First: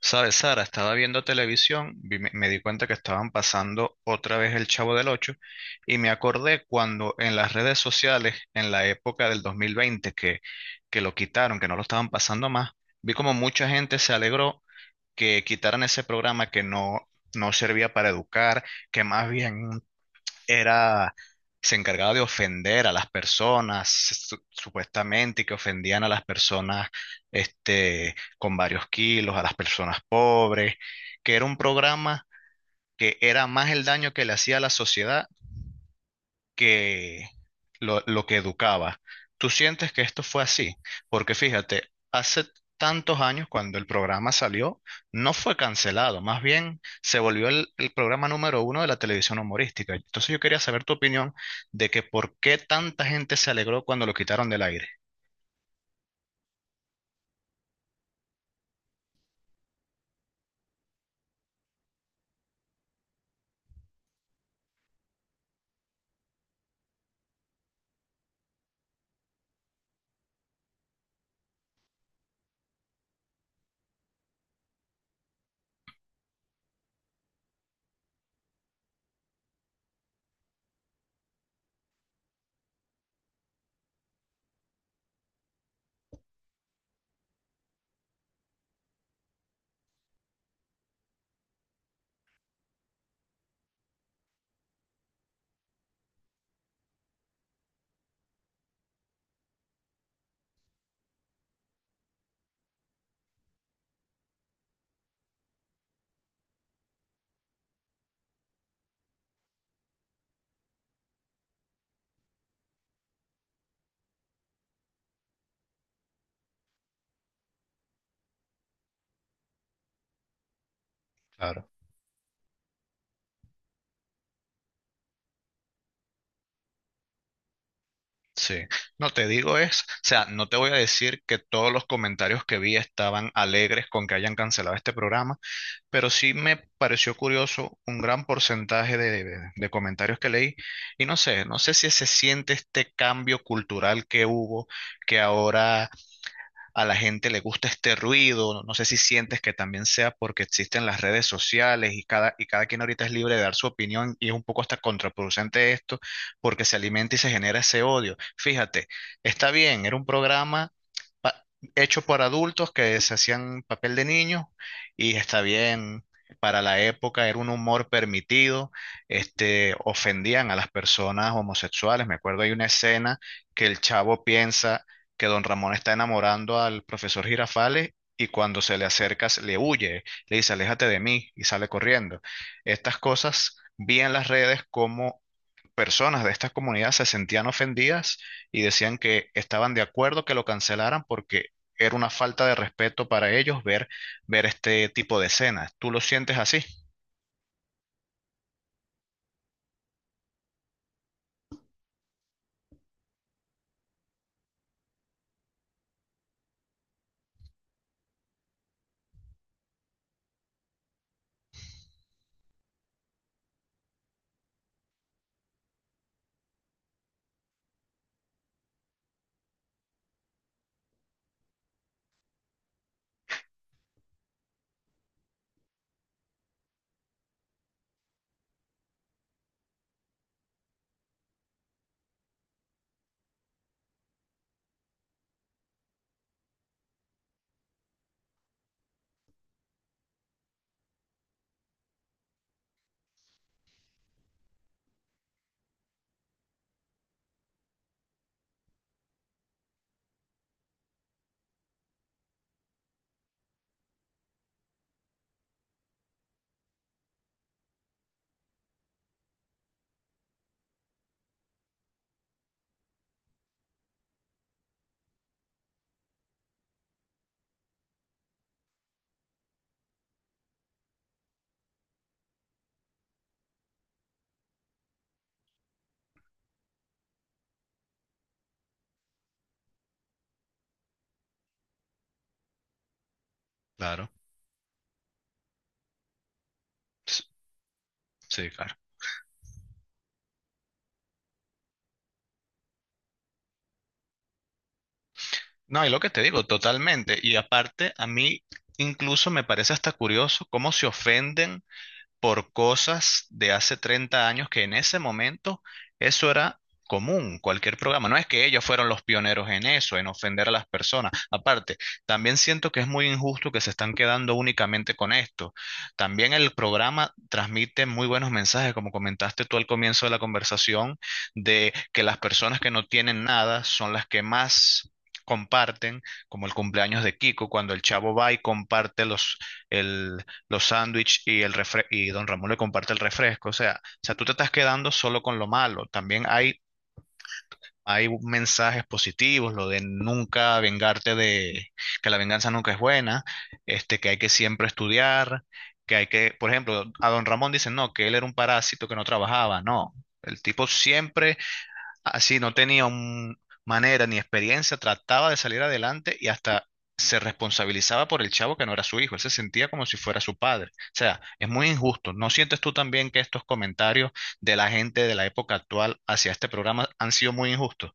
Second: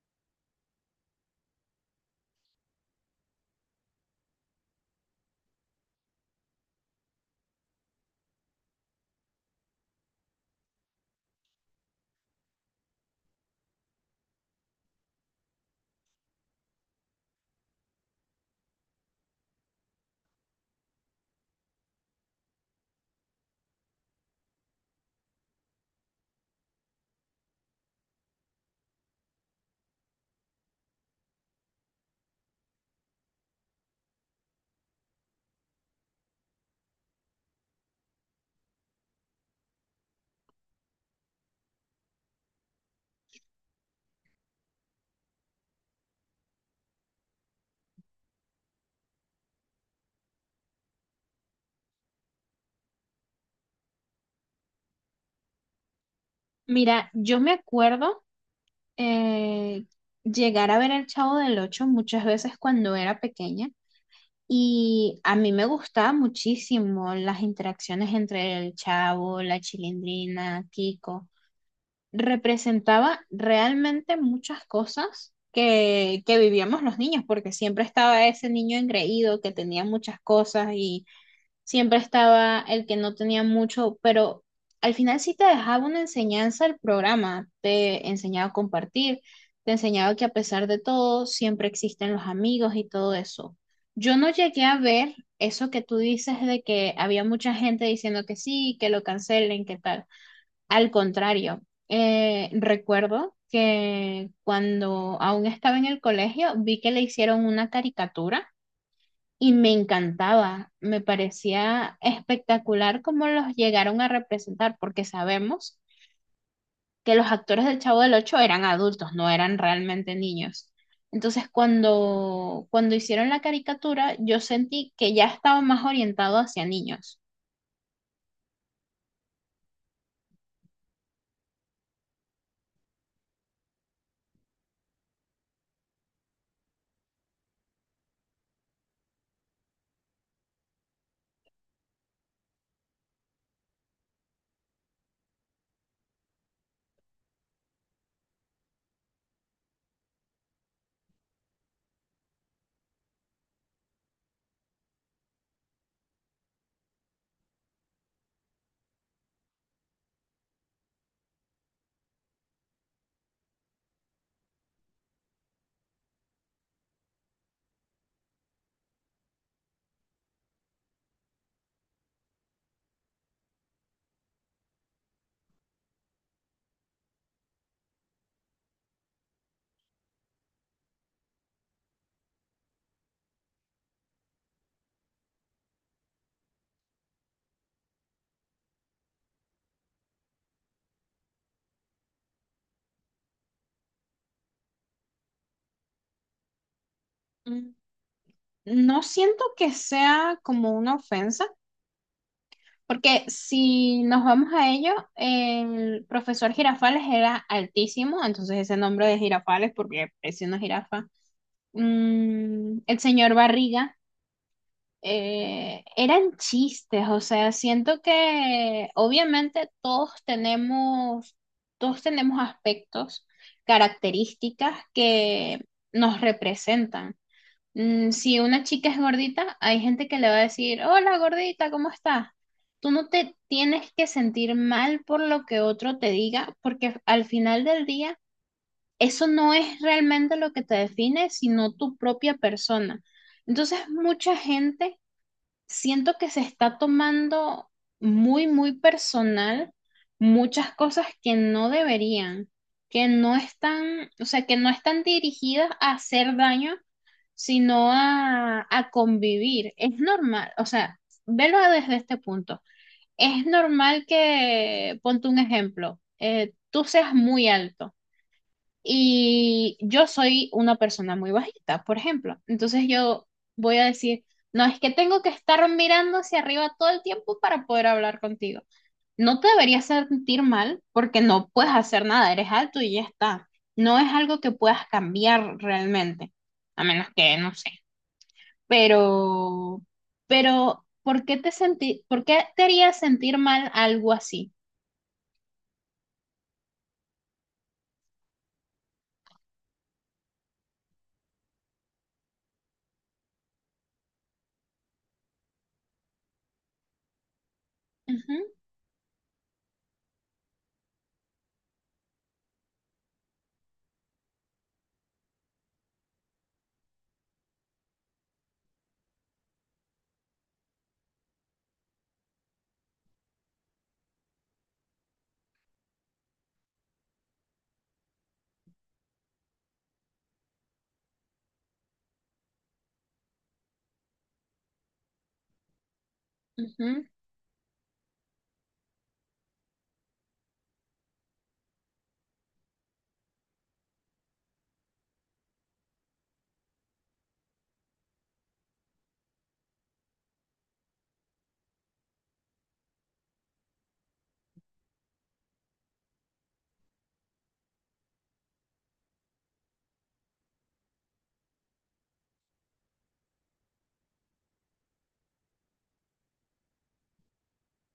Sabes, Sara, estaba viendo televisión, me di cuenta que estaban pasando otra vez el Chavo del Ocho y me acordé cuando en las redes sociales, en la época del 2020, que lo quitaron, que no lo estaban pasando más. Vi como mucha gente se alegró que quitaran ese programa que no servía para educar, que más bien era, se encargaba de ofender a las personas, supuestamente, y que ofendían a las personas, con varios kilos, a las personas pobres. Que era un programa, que era más el daño que le hacía a la sociedad que lo que educaba. ¿Tú sientes que esto fue así? Porque fíjate, hace tantos años cuando el programa salió, no fue cancelado, más bien se volvió el programa número uno de la televisión humorística. Entonces yo quería saber tu opinión de que por qué tanta gente se alegró cuando lo quitaron del aire. Mira, yo me acuerdo eh, llegar a ver El Chavo del Ocho muchas veces cuando era pequeña y a mí me gustaba muchísimo las interacciones entre el Chavo, la Chilindrina, Kiko. Representaba realmente muchas cosas que vivíamos los niños, porque siempre estaba ese niño engreído que tenía muchas cosas, siempre estaba el que no tenía mucho, pero al final sí te dejaba una enseñanza el programa, te enseñaba a compartir, te enseñaba que a pesar de todo, siempre existen los amigos y todo eso. Yo no llegué a ver eso que tú dices de que había mucha gente diciendo que sí, que lo cancelen, que tal. Al contrario, recuerdo que cuando aún estaba en el colegio, vi que le hicieron una caricatura y me encantaba, me parecía espectacular cómo los llegaron a representar, porque sabemos que los actores del Chavo del Ocho eran adultos, no eran realmente niños. Entonces, Claro. cuando hicieron la caricatura, yo sentí que ya estaba más orientado hacia niños. Sí, no te digo, es, o sea, no te voy a decir que todos los comentarios que vi estaban alegres con que hayan cancelado este programa, pero sí me pareció curioso un gran porcentaje de comentarios que leí. Y no sé si se siente este cambio cultural que hubo, que ahora a la gente le gusta este ruido. No, no sé si sientes que también sea porque existen las redes sociales y cada quien ahorita es libre de dar su opinión y es un poco hasta contraproducente esto, porque se alimenta y se genera ese odio. Fíjate, está bien, era un programa pa- hecho por adultos que se hacían papel de niños, y está bien. Para la época era un humor permitido. Ofendían a las personas homosexuales. Me acuerdo, hay una escena que el Chavo piensa que don Ramón está enamorando al profesor Girafales, y cuando se le acerca, le huye, le dice: "Aléjate de mí", y sale corriendo. Estas cosas vi en las redes, como personas de estas comunidades se sentían ofendidas y decían que estaban de acuerdo que lo cancelaran, porque era una falta de respeto para ellos ver este tipo de escenas. ¿Tú lo sientes así? Mm, no siento que sea como una ofensa, porque si nos vamos a ello, el profesor Girafales era altísimo, entonces ese nombre de Girafales, porque es una jirafa. Mm, el señor Barriga, eran chistes, o sea, siento que obviamente todos tenemos aspectos, características que nos representan. Mm, si una chica es gordita, hay gente que le va a decir, hola gordita, ¿cómo estás? Tú no te tienes que sentir mal por lo que otro te diga, porque al final del día eso no es realmente lo que te define, sino tu propia persona. Entonces, mucha gente siento que se está tomando muy, muy personal muchas cosas que no deberían, que no están, o sea, que no están dirigidas a hacer daño, sino a convivir. Es normal, o sea, velo desde este punto. Es normal que, ponte un ejemplo, tú seas muy alto y yo soy una persona muy bajita, por ejemplo. Entonces yo voy a decir, no, es que tengo que estar mirando hacia arriba todo el tiempo para poder hablar contigo. No te deberías sentir mal porque no puedes hacer nada, eres alto y ya está. No es Claro. algo que puedas cambiar realmente, a menos s- que, no sé. sí, claro. Pero, por qué te haría sentir mal algo así? No, y lo que te digo, totalmente. Y aparte, a mí incluso me parece hasta curioso cómo se ofenden por cosas de hace 30 años, que en ese momento eso era común, cualquier programa. No es Ujú, que ellos fueron los pioneros en eso, en ofender a las personas. Aparte, también siento que es muy injusto que se están quedando únicamente con esto. También el programa transmite muy buenos mensajes, como comentaste tú al comienzo de la conversación, de que las personas que no tienen nada son las que más comparten, como el cumpleaños de Kiko, cuando el Chavo va y comparte el, los sándwiches, y y don Ramón le comparte el refresco. O sea, tú te estás quedando solo con lo malo. También hay, ujú. hay mensajes positivos, lo de nunca vengarte, de que la venganza nunca es buena. Que hay que siempre estudiar, que hay que, por ejemplo, a don Ramón dicen: "No, que él era un parásito que no trabajaba." No. El tipo siempre. Así no tenía manera ni experiencia, trataba de salir adelante y hasta se responsabilizaba por el Chavo, que no era su hijo. Él se sentía como si fuera su padre. O sea, es muy injusto. ¿No sientes tú también que estos comentarios de la gente de la época actual hacia este programa han sido muy injustos?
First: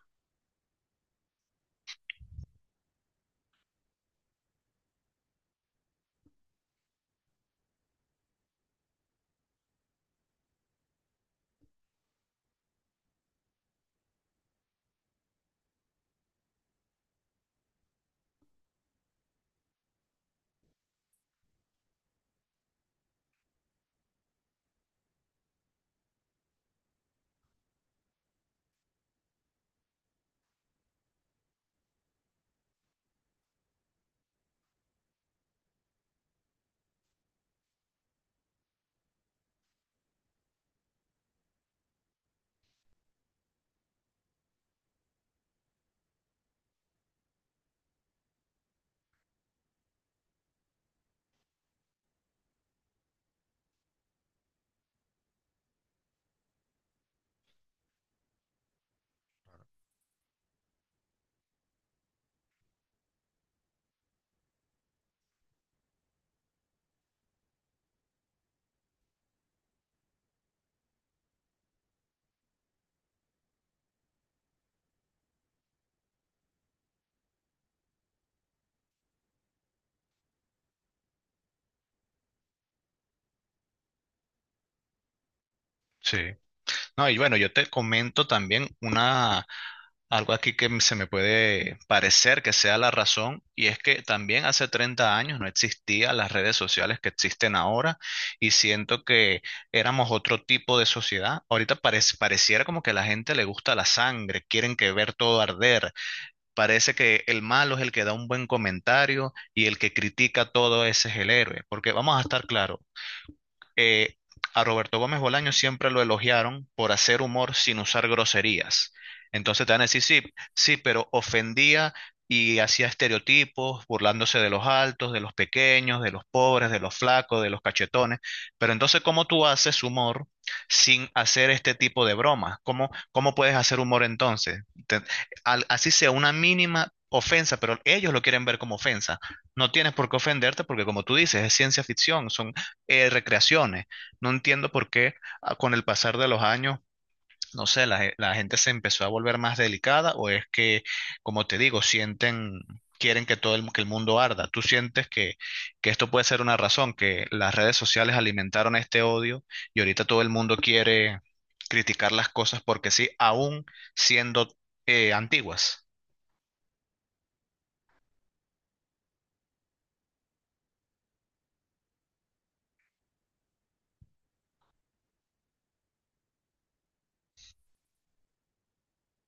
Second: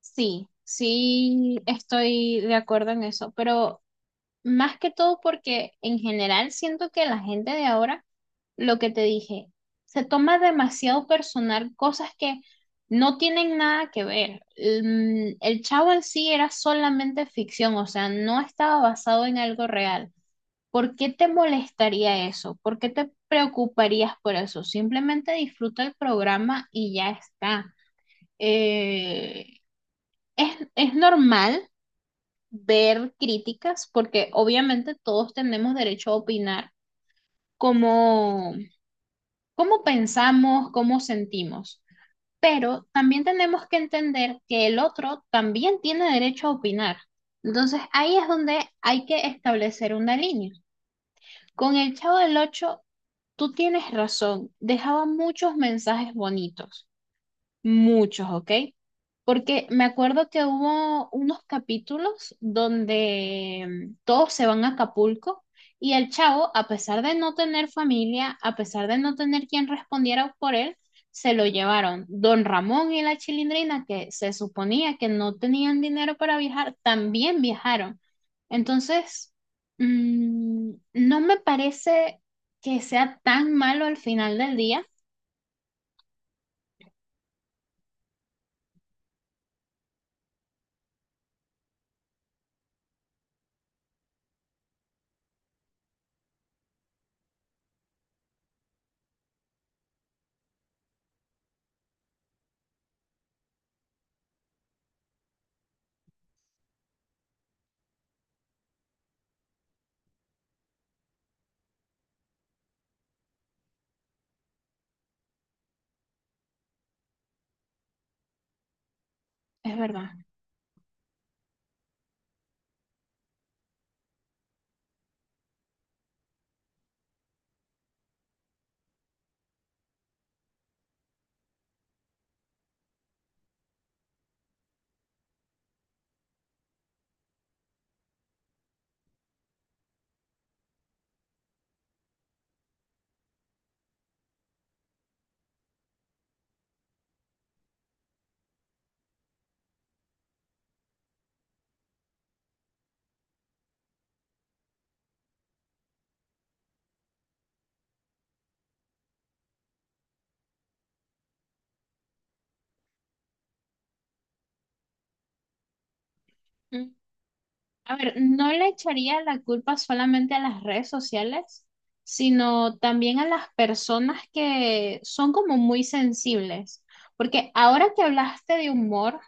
Sí, sí estoy de acuerdo en eso, pero más que todo porque en general siento que la gente de ahora, lo que te dije, se toma demasiado personal cosas que no tienen nada que ver. Mm, el chavo en sí era solamente ficción, o sea, no estaba basado en algo real. ¿Por qué te molestaría eso? ¿Por qué te preocuparías por eso? Simplemente disfruta el programa y ya está. Eh, es normal ver críticas porque obviamente todos tenemos derecho a opinar cómo, cómo pensamos, cómo sentimos, pero también tenemos que entender que el otro también tiene derecho a opinar. Entonces ahí es donde hay que establecer una línea. Con el Chavo del Ocho, tú tienes razón, dejaba muchos mensajes bonitos. Muchos, ¿ok? Porque me acuerdo que hubo unos capítulos donde, mm, todos se van a Acapulco y el chavo, a pesar de no tener familia, a pesar de no tener quien respondiera por él, se lo llevaron. Don Ramón y la Chilindrina, que se suponía que no tenían dinero para viajar, también viajaron. Entonces, mm, no me parece que sea tan malo al final del día, Sí. No, y bueno, yo te comento también una, algo aquí que se me puede parecer que sea la razón, y es que también hace 30 años no existían las redes sociales que existen ahora, y siento que éramos otro tipo de sociedad. Ahorita pareciera como que a la gente le gusta la sangre, quieren que ver todo arder. Parece que el malo es el que da un buen comentario, y el que critica todo, ese es el héroe, porque vamos a estar claros, eh, a Roberto Gómez Bolaño siempre lo elogiaron por hacer humor sin usar groserías. Entonces te es van a decir: verdad. "Sí, sí, pero ofendía y hacía estereotipos, burlándose de los altos, de los pequeños, de los pobres, de los flacos, de los cachetones." Pero entonces, ¿cómo tú haces humor sin hacer este tipo de bromas? ¿Cómo, cómo puedes hacer humor entonces? Te- Así sea una mínima ofensa, pero ellos lo quieren ver como ofensa. No tienes por qué ofenderte, porque, como tú dices, es ciencia ficción, son recreaciones. No entiendo por qué, con el pasar de los años, no sé, la gente se empezó a volver más delicada, o es que, como te digo, sienten, quieren que todo el, que el mundo arda. ¿Tú sientes que esto puede ser una razón, que las redes sociales alimentaron este odio, y ahorita todo el mundo quiere criticar las cosas porque sí, aún siendo antiguas? A ver, no le echaría la culpa solamente a las redes sociales, sino también a las personas que son como muy sensibles. Porque ahora que hablaste de humor,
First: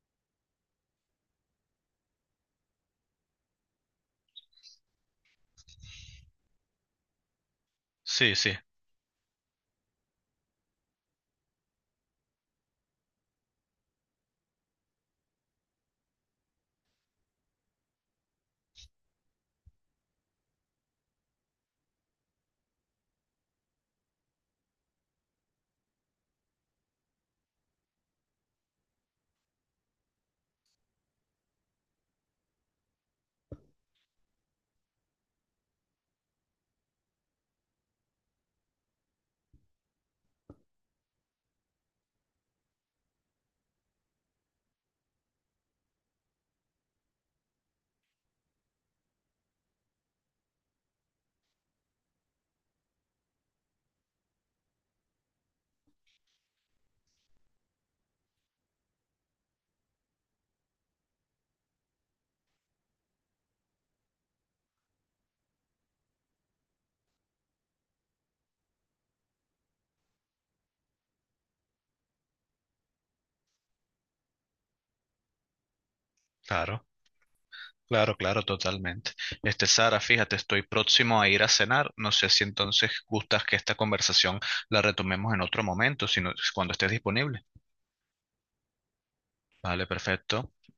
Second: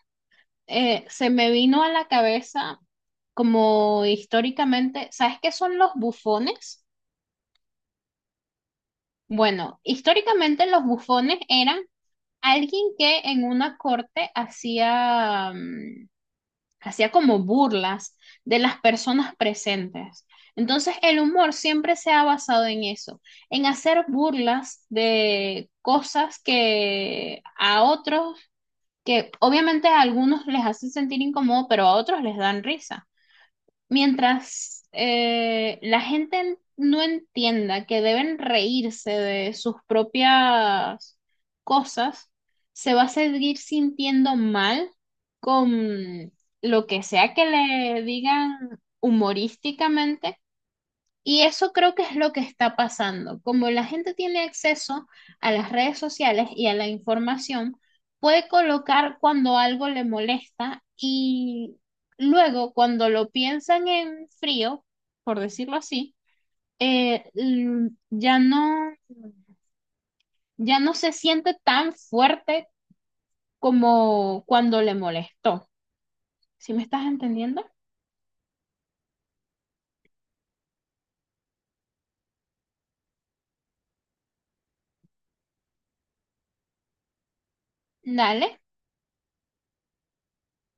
se me vino a la cabeza como históricamente, ¿sabes qué son los bufones? Sí, sí, Bueno, históricamente los bufones eran alguien que en una corte hacía, mm, hacía como burlas de las personas presentes. Entonces el humor siempre se ha basado en eso, en hacer burlas de cosas que a otros, que obviamente a algunos les hacen sentir incómodo, pero a otros les dan risa. Mientras no entienda que deben reírse de sus propias cosas, se va a seguir sintiendo mal con lo que sea que le digan humorísticamente y eso creo que es lo que está pasando. Como la gente tiene acceso a las redes sociales y a la información, puede colocar cuando algo le molesta y luego cuando lo piensan en frío, por decirlo así, eh, l- ya no, ya no se siente tan fuerte como cuando le molestó. ¿Sí me claro. estás entendiendo? Claro, claro, totalmente. Sara, fíjate, estoy próximo a ir a cenar. No sé si entonces gustas que esta conversación la retomemos en otro momento, sino cuando estés disponible. Dale. Vale, perfecto.